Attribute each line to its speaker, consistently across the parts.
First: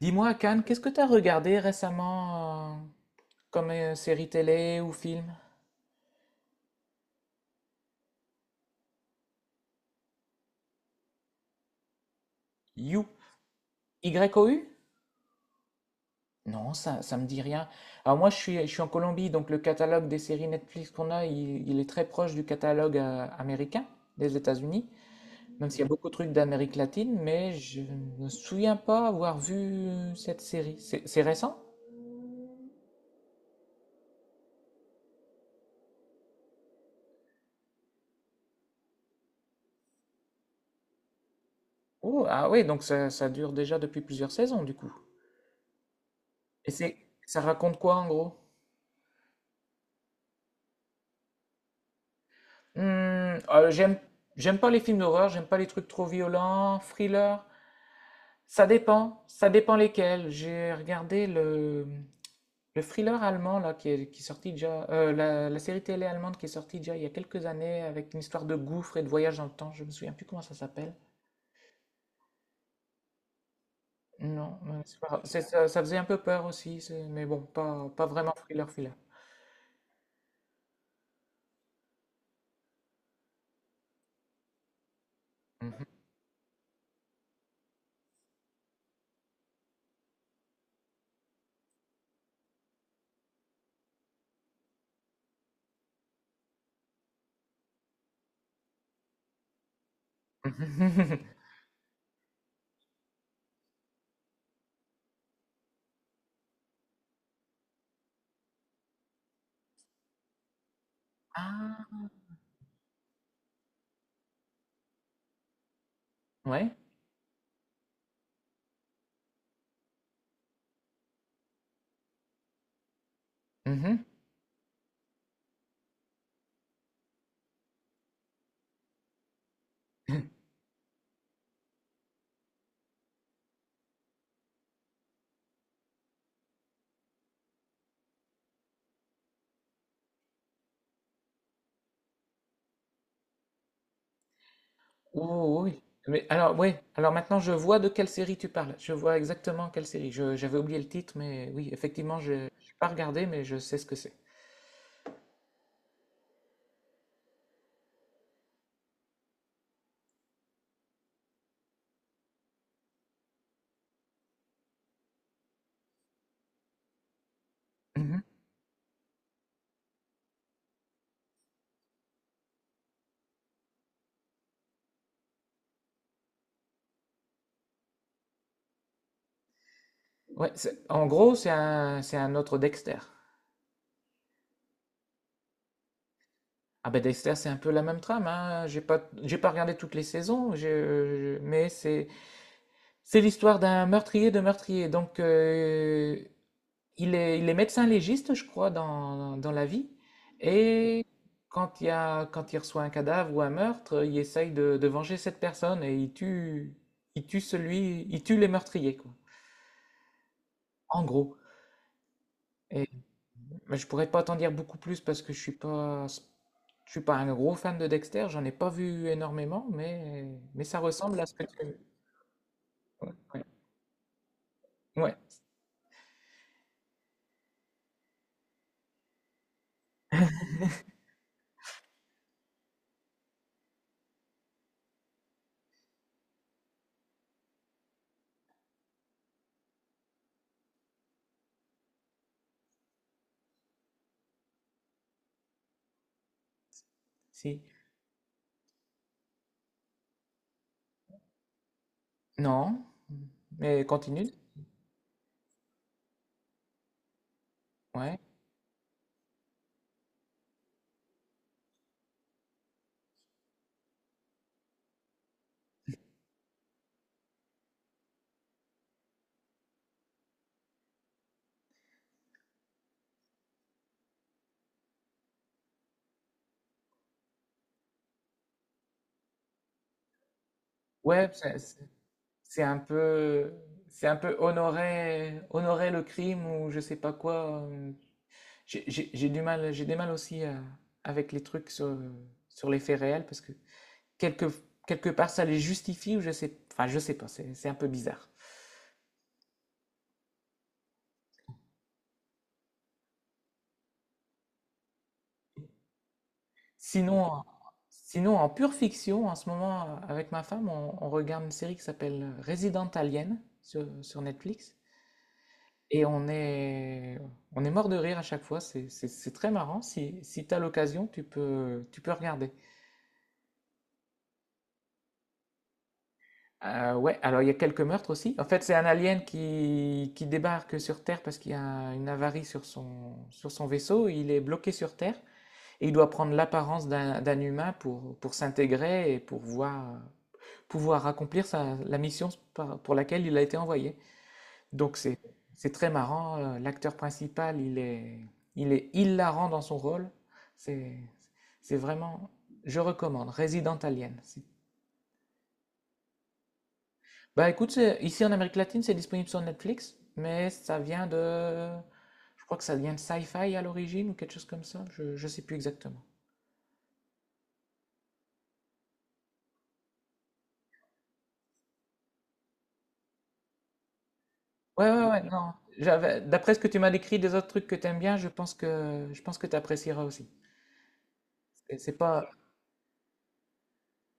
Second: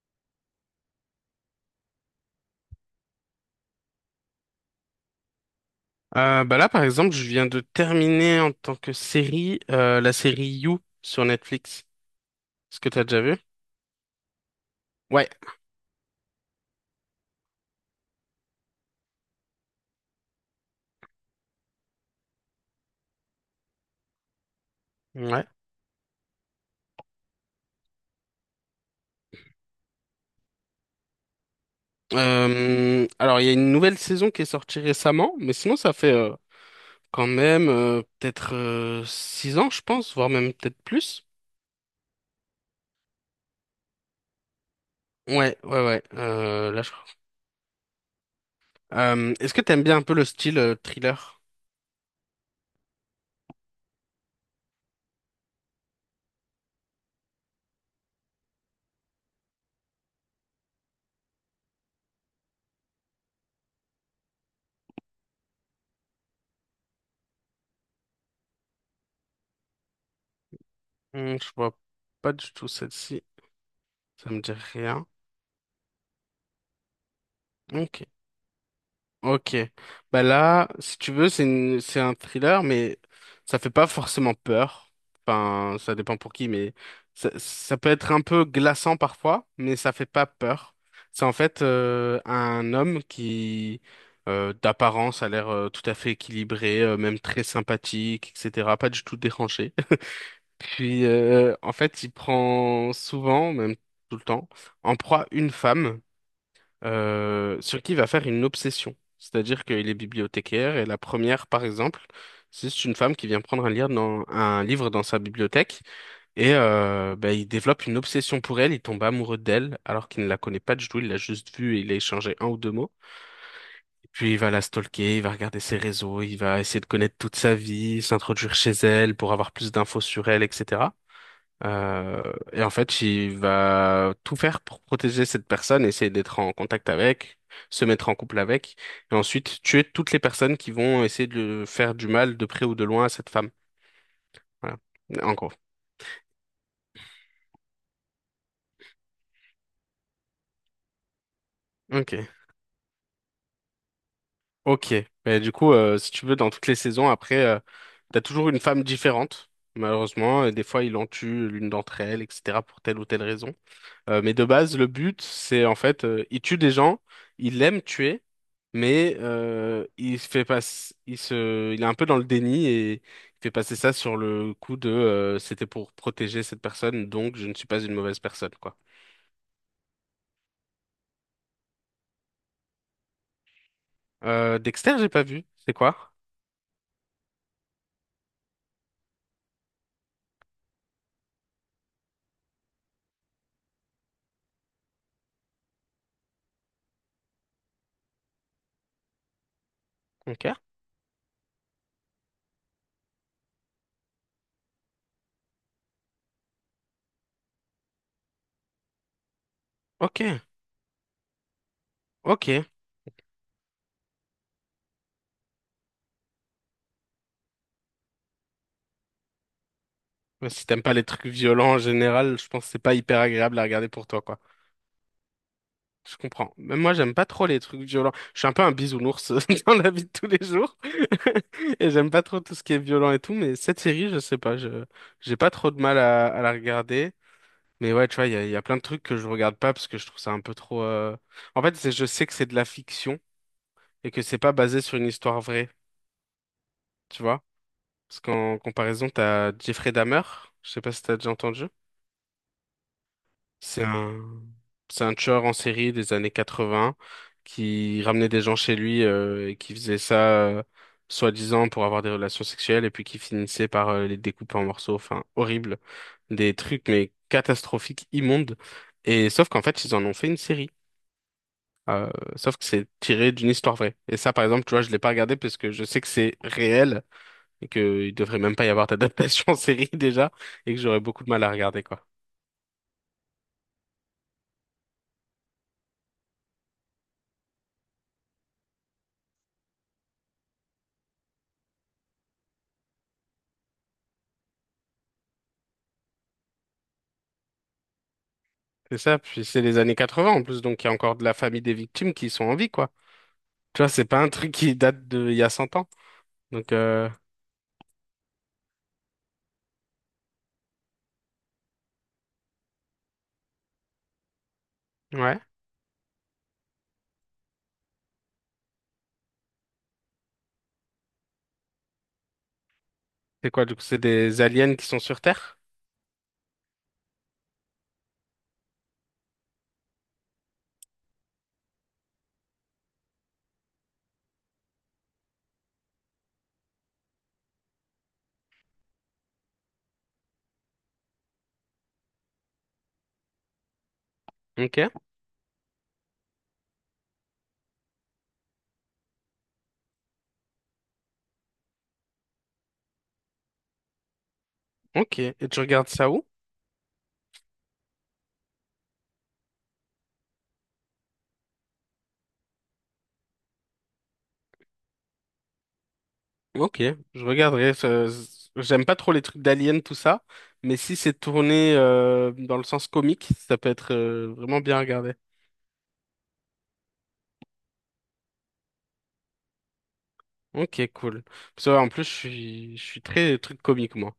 Speaker 1: Dis-moi, Cannes, qu'est-ce que tu as regardé récemment comme série télé ou film?
Speaker 2: Bah là, par exemple, je viens de terminer en tant que série la série You sur Netflix. Est-ce que t'as
Speaker 1: You.
Speaker 2: déjà vu?
Speaker 1: Y O U?
Speaker 2: Ouais.
Speaker 1: Non, ça me dit rien. Alors moi, je suis en Colombie, donc le catalogue des séries Netflix qu'on a, il est très proche du catalogue américain des États-Unis,
Speaker 2: Ouais.
Speaker 1: même s'il y a beaucoup de trucs d'Amérique latine, mais je ne me souviens pas avoir vu cette série. C'est récent?
Speaker 2: Alors, il y a une nouvelle saison qui est sortie récemment, mais sinon, ça fait quand même peut-être six ans, je pense, voire même peut-être plus.
Speaker 1: Oh, ah oui, donc ça dure déjà depuis plusieurs saisons, du coup.
Speaker 2: Ouais, ouais, ouais.
Speaker 1: Et
Speaker 2: Là, je
Speaker 1: c'est,
Speaker 2: crois.
Speaker 1: ça raconte quoi en gros?
Speaker 2: Est-ce que t'aimes bien un peu le style thriller?
Speaker 1: Hmm, euh, j'aime, J'aime pas les films d'horreur, j'aime pas les trucs trop violents, thriller. Ça dépend lesquels. J'ai regardé le thriller allemand là qui est sorti déjà, la série télé allemande qui est sortie déjà il y a quelques années avec une histoire de gouffre et de voyage dans le temps. Je me souviens plus comment ça s'appelle.
Speaker 2: Hmm, je vois pas du tout celle-ci. Ça me dit
Speaker 1: Non, c'est
Speaker 2: rien.
Speaker 1: pas grave. Ça faisait un peu peur aussi, mais bon,
Speaker 2: Ok.
Speaker 1: pas vraiment thriller thriller.
Speaker 2: Ok. Bah là, si tu veux, c'est un thriller, mais ça fait pas forcément peur. Enfin, ça dépend pour qui, mais ça peut être un peu glaçant parfois, mais ça fait pas peur. C'est en fait un homme d'apparence, a l'air tout à fait équilibré, même très sympathique, etc. Pas du tout dérangé. Puis,
Speaker 1: Mhm.
Speaker 2: en fait, il prend souvent, même tout le temps, en proie une femme sur qui il va faire une obsession. C'est-à-dire qu'il est bibliothécaire et la première, par
Speaker 1: Ah,
Speaker 2: exemple, c'est une femme qui vient prendre un livre dans un livre dans sa bibliothèque et
Speaker 1: ouais.
Speaker 2: ben, il développe une obsession pour elle, il tombe amoureux d'elle alors qu'il ne la connaît pas du tout, il l'a juste vue et il a échangé un ou deux mots.
Speaker 1: Mhm.
Speaker 2: Puis il va la stalker, il va regarder ses réseaux, il va essayer de connaître toute sa vie, s'introduire chez elle pour avoir plus d'infos sur elle, etc. Euh, et en fait, il va tout faire pour protéger cette personne, essayer d'être en contact avec, se mettre en couple avec, et ensuite tuer toutes les personnes qui vont essayer de faire du mal de près ou de loin à cette femme. Voilà. En gros.
Speaker 1: Oh, oui. Mais alors, oui. Alors maintenant, je vois de quelle série tu parles. Je vois exactement quelle série. J'avais oublié le titre, mais oui, effectivement,
Speaker 2: Ok.
Speaker 1: je n'ai pas regardé, mais je sais ce que c'est.
Speaker 2: Ok. Mais du coup, si tu veux, dans toutes les saisons, après, t'as toujours une femme différente, malheureusement, et des fois, il en tue l'une d'entre elles, etc., pour telle ou telle raison. Mais de base, le but, c'est en fait, il tue des gens, il aime
Speaker 1: Mhm.
Speaker 2: tuer, mais il se fait pas, il est un peu dans le déni et il fait passer ça sur le coup de, c'était pour protéger cette personne, donc je ne suis pas une mauvaise personne, quoi.
Speaker 1: Ouais, en gros, c'est un autre Dexter.
Speaker 2: Dexter, j'ai pas vu. C'est quoi?
Speaker 1: Ah ben Dexter, c'est un peu la même trame, hein. J'ai pas regardé toutes les saisons, mais c'est l'histoire d'un meurtrier de meurtrier. Donc, il est médecin légiste, je crois, dans la vie.
Speaker 2: Ok.
Speaker 1: Et quand il reçoit un cadavre ou un meurtre, il essaye de venger cette personne et il tue les meurtriers, quoi.
Speaker 2: Ok,
Speaker 1: En gros.
Speaker 2: ok.
Speaker 1: Et, mais je pourrais pas t'en dire beaucoup plus parce que je suis pas un gros fan de Dexter. J'en ai pas vu énormément,
Speaker 2: Ouais,
Speaker 1: mais
Speaker 2: si
Speaker 1: ça
Speaker 2: t'aimes pas les
Speaker 1: ressemble
Speaker 2: trucs
Speaker 1: à ce que tu.
Speaker 2: violents en général, je pense que c'est pas
Speaker 1: Ouais,
Speaker 2: hyper
Speaker 1: ouais.
Speaker 2: agréable à regarder pour toi, quoi.
Speaker 1: Ouais,
Speaker 2: Je comprends. Même moi, j'aime pas trop les trucs violents. Je suis un peu un bisounours dans la vie de tous les jours. Et j'aime pas trop tout ce qui est violent et tout. Mais cette série, je sais pas, je j'ai pas trop de mal à la regarder. Mais ouais, tu vois, il y a plein de trucs que je regarde pas parce que je trouve ça un peu trop. En fait, je sais que c'est de la fiction et que c'est pas basé sur une histoire vraie, tu vois.
Speaker 1: si.
Speaker 2: Parce qu'en comparaison, t'as Jeffrey Dahmer. Je sais pas si t'as déjà entendu.
Speaker 1: Non,
Speaker 2: C'est
Speaker 1: mais
Speaker 2: un,
Speaker 1: continue.
Speaker 2: c'est un tueur en série des années 80 qui
Speaker 1: Ouais.
Speaker 2: ramenait des gens chez lui et qui faisait ça soi-disant pour avoir des relations sexuelles et puis qui finissait par les découper en morceaux. Enfin, horrible. Des trucs, mais catastrophiques, immondes. Et sauf qu'en fait, ils en ont fait une série. Euh, sauf que c'est tiré d'une histoire vraie. Et ça, par exemple, tu vois, je l'ai pas regardé parce que je sais que c'est réel et qu'il devrait même pas y avoir d'adaptation en série déjà et que j'aurais beaucoup de
Speaker 1: Ouais,
Speaker 2: mal à regarder, quoi.
Speaker 1: C'est un peu, c'est un peu honorer le crime ou je sais pas quoi. J'ai du mal, j'ai des mal aussi à- avec les trucs sur les faits réels parce que quelque, quelque part ça les justifie ou je sais, enfin je sais pas, c'est un peu bizarre.
Speaker 2: C'est ça, puis c'est les années 80 en plus, donc il y a encore de la famille des victimes qui sont en vie, quoi. Tu vois, c'est pas un truc qui date de il y a 100 ans. Donc,
Speaker 1: Sinon, en- Sinon en pure fiction, en ce moment avec ma femme, on regarde une série qui s'appelle Resident Alien sur Netflix.
Speaker 2: ouais.
Speaker 1: Et on est mort de rire à chaque fois, c'est très marrant. Si tu as l'occasion, tu peux regarder.
Speaker 2: C'est quoi, du coup, c'est des aliens qui sont sur Terre?
Speaker 1: Ouais, alors il y a quelques meurtres aussi. En fait, c'est un alien qui débarque sur Terre parce qu'il y a une avarie sur son vaisseau. Il est bloqué sur Terre et il doit prendre l'apparence d'un humain pour s'intégrer et pouvoir accomplir la mission pour laquelle il a été envoyé.
Speaker 2: Ok,
Speaker 1: Donc c'est très marrant. L'acteur principal, il est hilarant dans son rôle. C'est c'est vraiment, je recommande. Resident Alien.
Speaker 2: ok. Et tu regardes ça où?
Speaker 1: Bah écoute, ici en Amérique latine, c'est disponible sur Netflix, mais je crois que ça vient de Sci-Fi à l'origine ou quelque chose comme ça. Je sais plus exactement.
Speaker 2: Ok, je regarderai. J'aime pas trop les trucs d'aliens, tout ça, mais si c'est tourné dans le sens comique, ça peut être vraiment bien
Speaker 1: Ouais, ouais,
Speaker 2: regardé.
Speaker 1: ouais, non. D'après ce que tu m'as décrit des autres trucs que t'aimes bien, je pense que tu apprécieras aussi.
Speaker 2: Ok, cool. Parce que, ouais, en
Speaker 1: C'est
Speaker 2: plus,
Speaker 1: pas
Speaker 2: je suis très truc comique, moi.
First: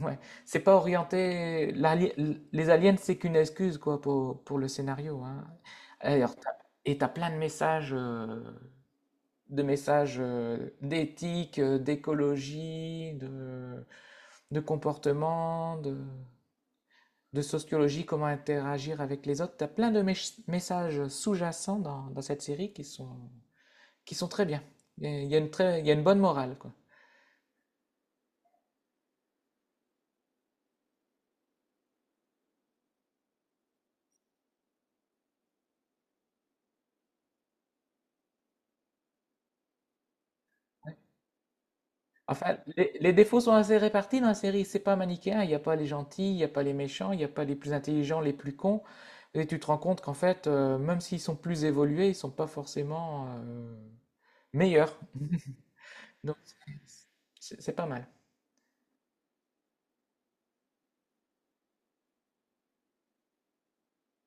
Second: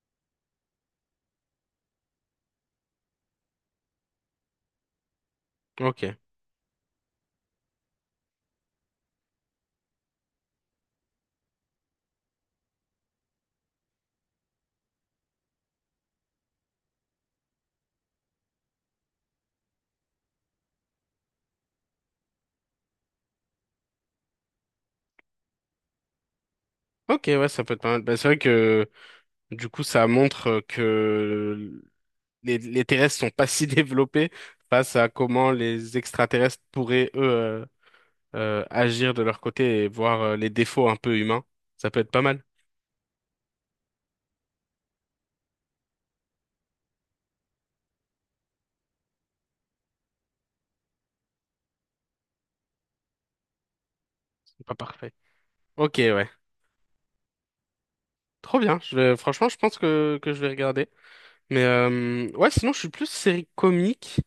Speaker 1: Ouais, c'est pas orienté. Les aliens, c'est qu'une excuse quoi pour le scénario. Hein.
Speaker 2: Ok.
Speaker 1: Alors, et t'as plein de messages, d'éthique, d'écologie, de comportement, de sociologie, comment interagir avec les autres. T'as plein de messages sous-jacents dans cette série qui sont très bien. Il y a une très, il y a une bonne morale quoi.
Speaker 2: Ok, ouais, ça peut être pas mal. Bah, c'est vrai que du coup, ça montre que les terrestres sont pas si développés face à comment les extraterrestres pourraient, eux, agir de leur côté et voir les défauts un peu humains. Ça peut être pas mal.
Speaker 1: Enfin, les défauts sont assez répartis dans la série. C'est pas manichéen. Il n'y a pas les gentils, il n'y a pas les méchants, il n'y a pas les plus intelligents, les plus cons. Et tu te rends compte qu'en fait, même s'ils sont plus évolués, ils sont pas forcément
Speaker 2: C'est pas
Speaker 1: meilleurs.
Speaker 2: parfait. Ok, ouais.
Speaker 1: Donc, c'est pas mal.
Speaker 2: Trop bien. Franchement, je pense que je vais regarder. Mais ouais, sinon, je suis plus série comique.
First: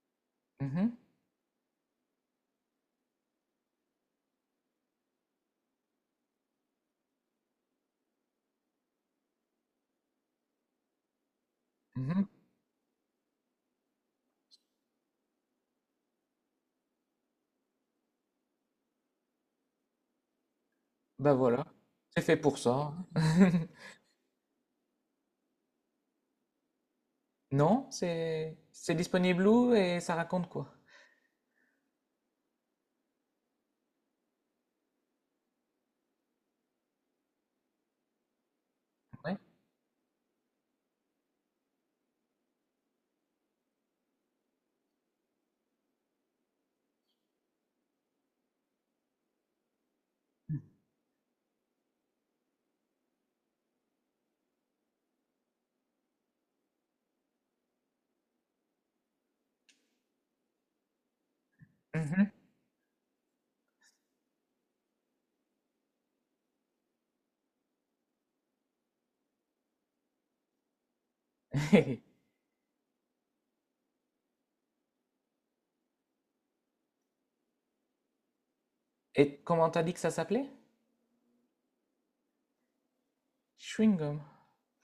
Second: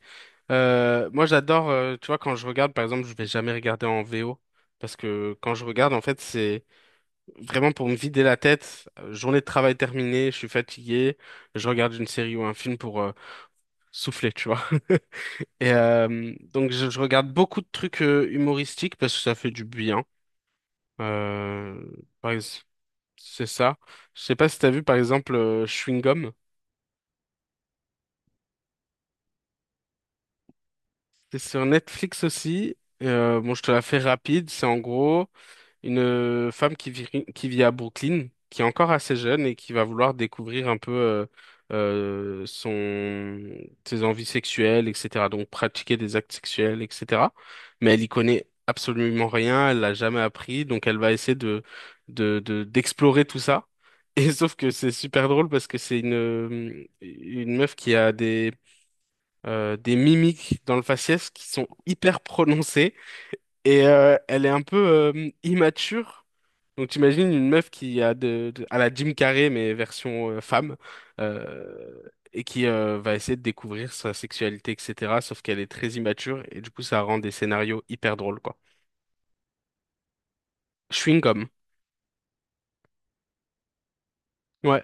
Speaker 1: Mhm,
Speaker 2: Moi, j'adore, tu vois, quand je regarde, par exemple, je vais jamais regarder en VO. Parce que quand je regarde, en fait, c'est vraiment pour me vider la tête. Journée de travail terminée, je suis fatigué, je regarde une
Speaker 1: mhm.
Speaker 2: série ou un film pour souffler, tu vois. Et donc je regarde beaucoup de trucs humoristiques parce que ça fait du bien.
Speaker 1: Bah voilà.
Speaker 2: Euh,
Speaker 1: C'est
Speaker 2: par
Speaker 1: fait pour
Speaker 2: ex-
Speaker 1: ça.
Speaker 2: c'est ça. Je sais pas si t'as vu par exemple Chewing Gum.
Speaker 1: Non, c'est disponible où et ça raconte quoi?
Speaker 2: C'est sur Netflix aussi. Bon, je te la fais rapide. C'est en gros, une femme qui vit à Brooklyn, qui est encore assez
Speaker 1: Ouais.
Speaker 2: jeune et qui va vouloir découvrir un peu euh, son, ses envies sexuelles, etc. Donc pratiquer des actes sexuels, etc. Mais elle y connaît absolument rien, elle l'a jamais appris, donc elle va essayer d'explorer tout ça. Et sauf que c'est super drôle parce que c'est une meuf qui a des mimiques dans le faciès qui sont hyper
Speaker 1: Mhm.
Speaker 2: prononcées et elle est un peu immature. Donc t'imagines une meuf qui a à la Jim Carrey mais version femme euh, et qui va essayer de découvrir sa sexualité etc. Sauf qu'elle est très immature et du coup ça rend des scénarios hyper drôles quoi.
Speaker 1: Et comment t'as dit que ça s'appelait?
Speaker 2: Chewing-gum.
Speaker 1: Chewing gum.
Speaker 2: Ouais.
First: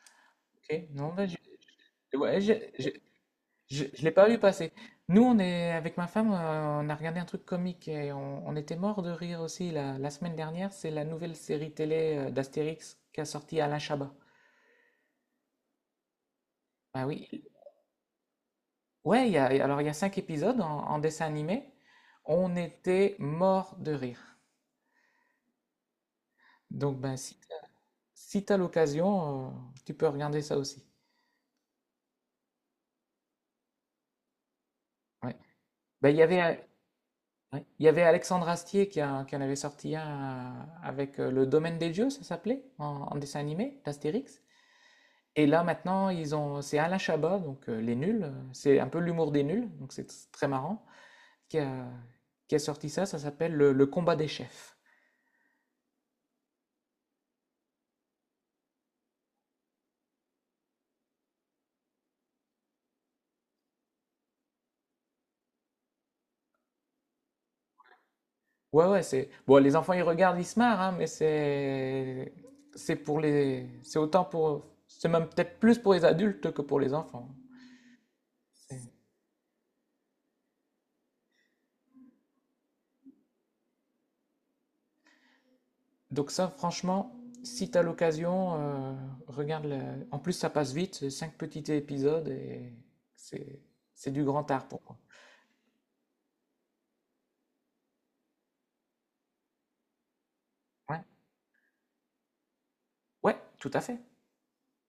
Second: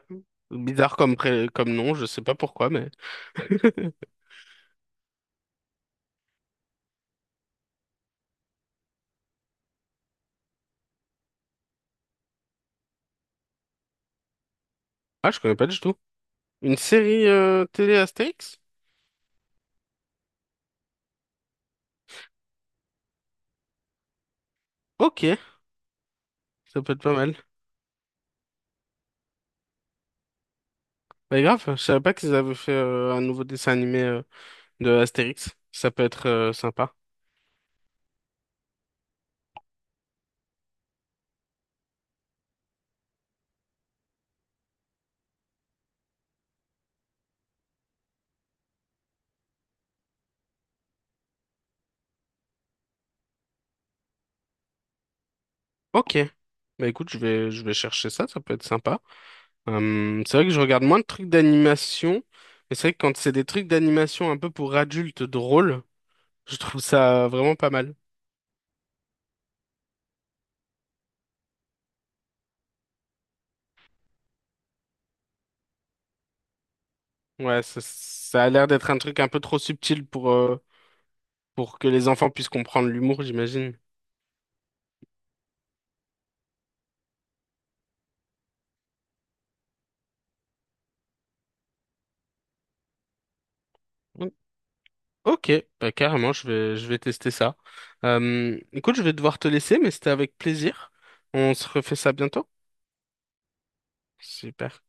Speaker 1: Ok.
Speaker 2: Bizarre
Speaker 1: Non,
Speaker 2: comme
Speaker 1: bah,
Speaker 2: comme nom, je sais pas
Speaker 1: ouais,
Speaker 2: pourquoi
Speaker 1: j'ai-
Speaker 2: mais
Speaker 1: Je, je l'ai pas vu passer. Nous, on est avec ma femme, on a regardé un truc comique et on était mort de rire aussi la semaine dernière. C'est la nouvelle série télé d'Astérix qu'a sorti Alain Chabat.
Speaker 2: ah je connais pas du tout. Une
Speaker 1: Bah
Speaker 2: série
Speaker 1: oui,
Speaker 2: télé Astérix?
Speaker 1: ouais. Alors il y a cinq épisodes en dessin animé. On était mort de rire.
Speaker 2: Ok, ça peut
Speaker 1: Donc
Speaker 2: être pas
Speaker 1: ben
Speaker 2: mal.
Speaker 1: si t'as l'occasion, tu peux regarder ça aussi.
Speaker 2: Bah grave, je savais pas qu'ils avaient fait un nouveau dessin animé de
Speaker 1: Ouais.
Speaker 2: Astérix. Ça peut
Speaker 1: Ben,
Speaker 2: être sympa.
Speaker 1: ouais, il y avait Alexandre Astier qui en avait sorti un avec le Domaine des Dieux, ça s'appelait, en dessin animé d'Astérix. Et là maintenant ils ont c'est Alain Chabat donc Les Nuls, c'est un peu l'humour des nuls, donc c'est tr très marrant, qui a qui a sorti ça, ça s'appelle le combat des chefs.
Speaker 2: Ok. Bah écoute, je vais chercher ça, ça peut être sympa. C'est vrai que je regarde moins de trucs d'animation, mais c'est vrai que quand c'est des trucs d'animation un peu pour adultes drôles, je trouve ça vraiment pas mal.
Speaker 1: Ouais, ouais, c'est bon les enfants ils regardent, ils se marrent, hein, mais c'est même peut-être plus pour les adultes que pour les enfants.
Speaker 2: Ouais, ça a l'air d'être
Speaker 1: C'est
Speaker 2: un truc un peu trop subtil pour que les enfants puissent comprendre l'humour, j'imagine.
Speaker 1: Donc ça franchement, si t'as l'occasion, regarde le en plus ça passe vite, c'est 5 petits épisodes et c'est c'est du
Speaker 2: Mm.
Speaker 1: grand art pour moi.
Speaker 2: Ok, bah carrément, je vais tester ça. Écoute, je vais devoir te laisser, mais c'était avec plaisir.
Speaker 1: Ouais,
Speaker 2: On se refait ça bientôt.
Speaker 1: ouais, tout à fait.
Speaker 2: Super.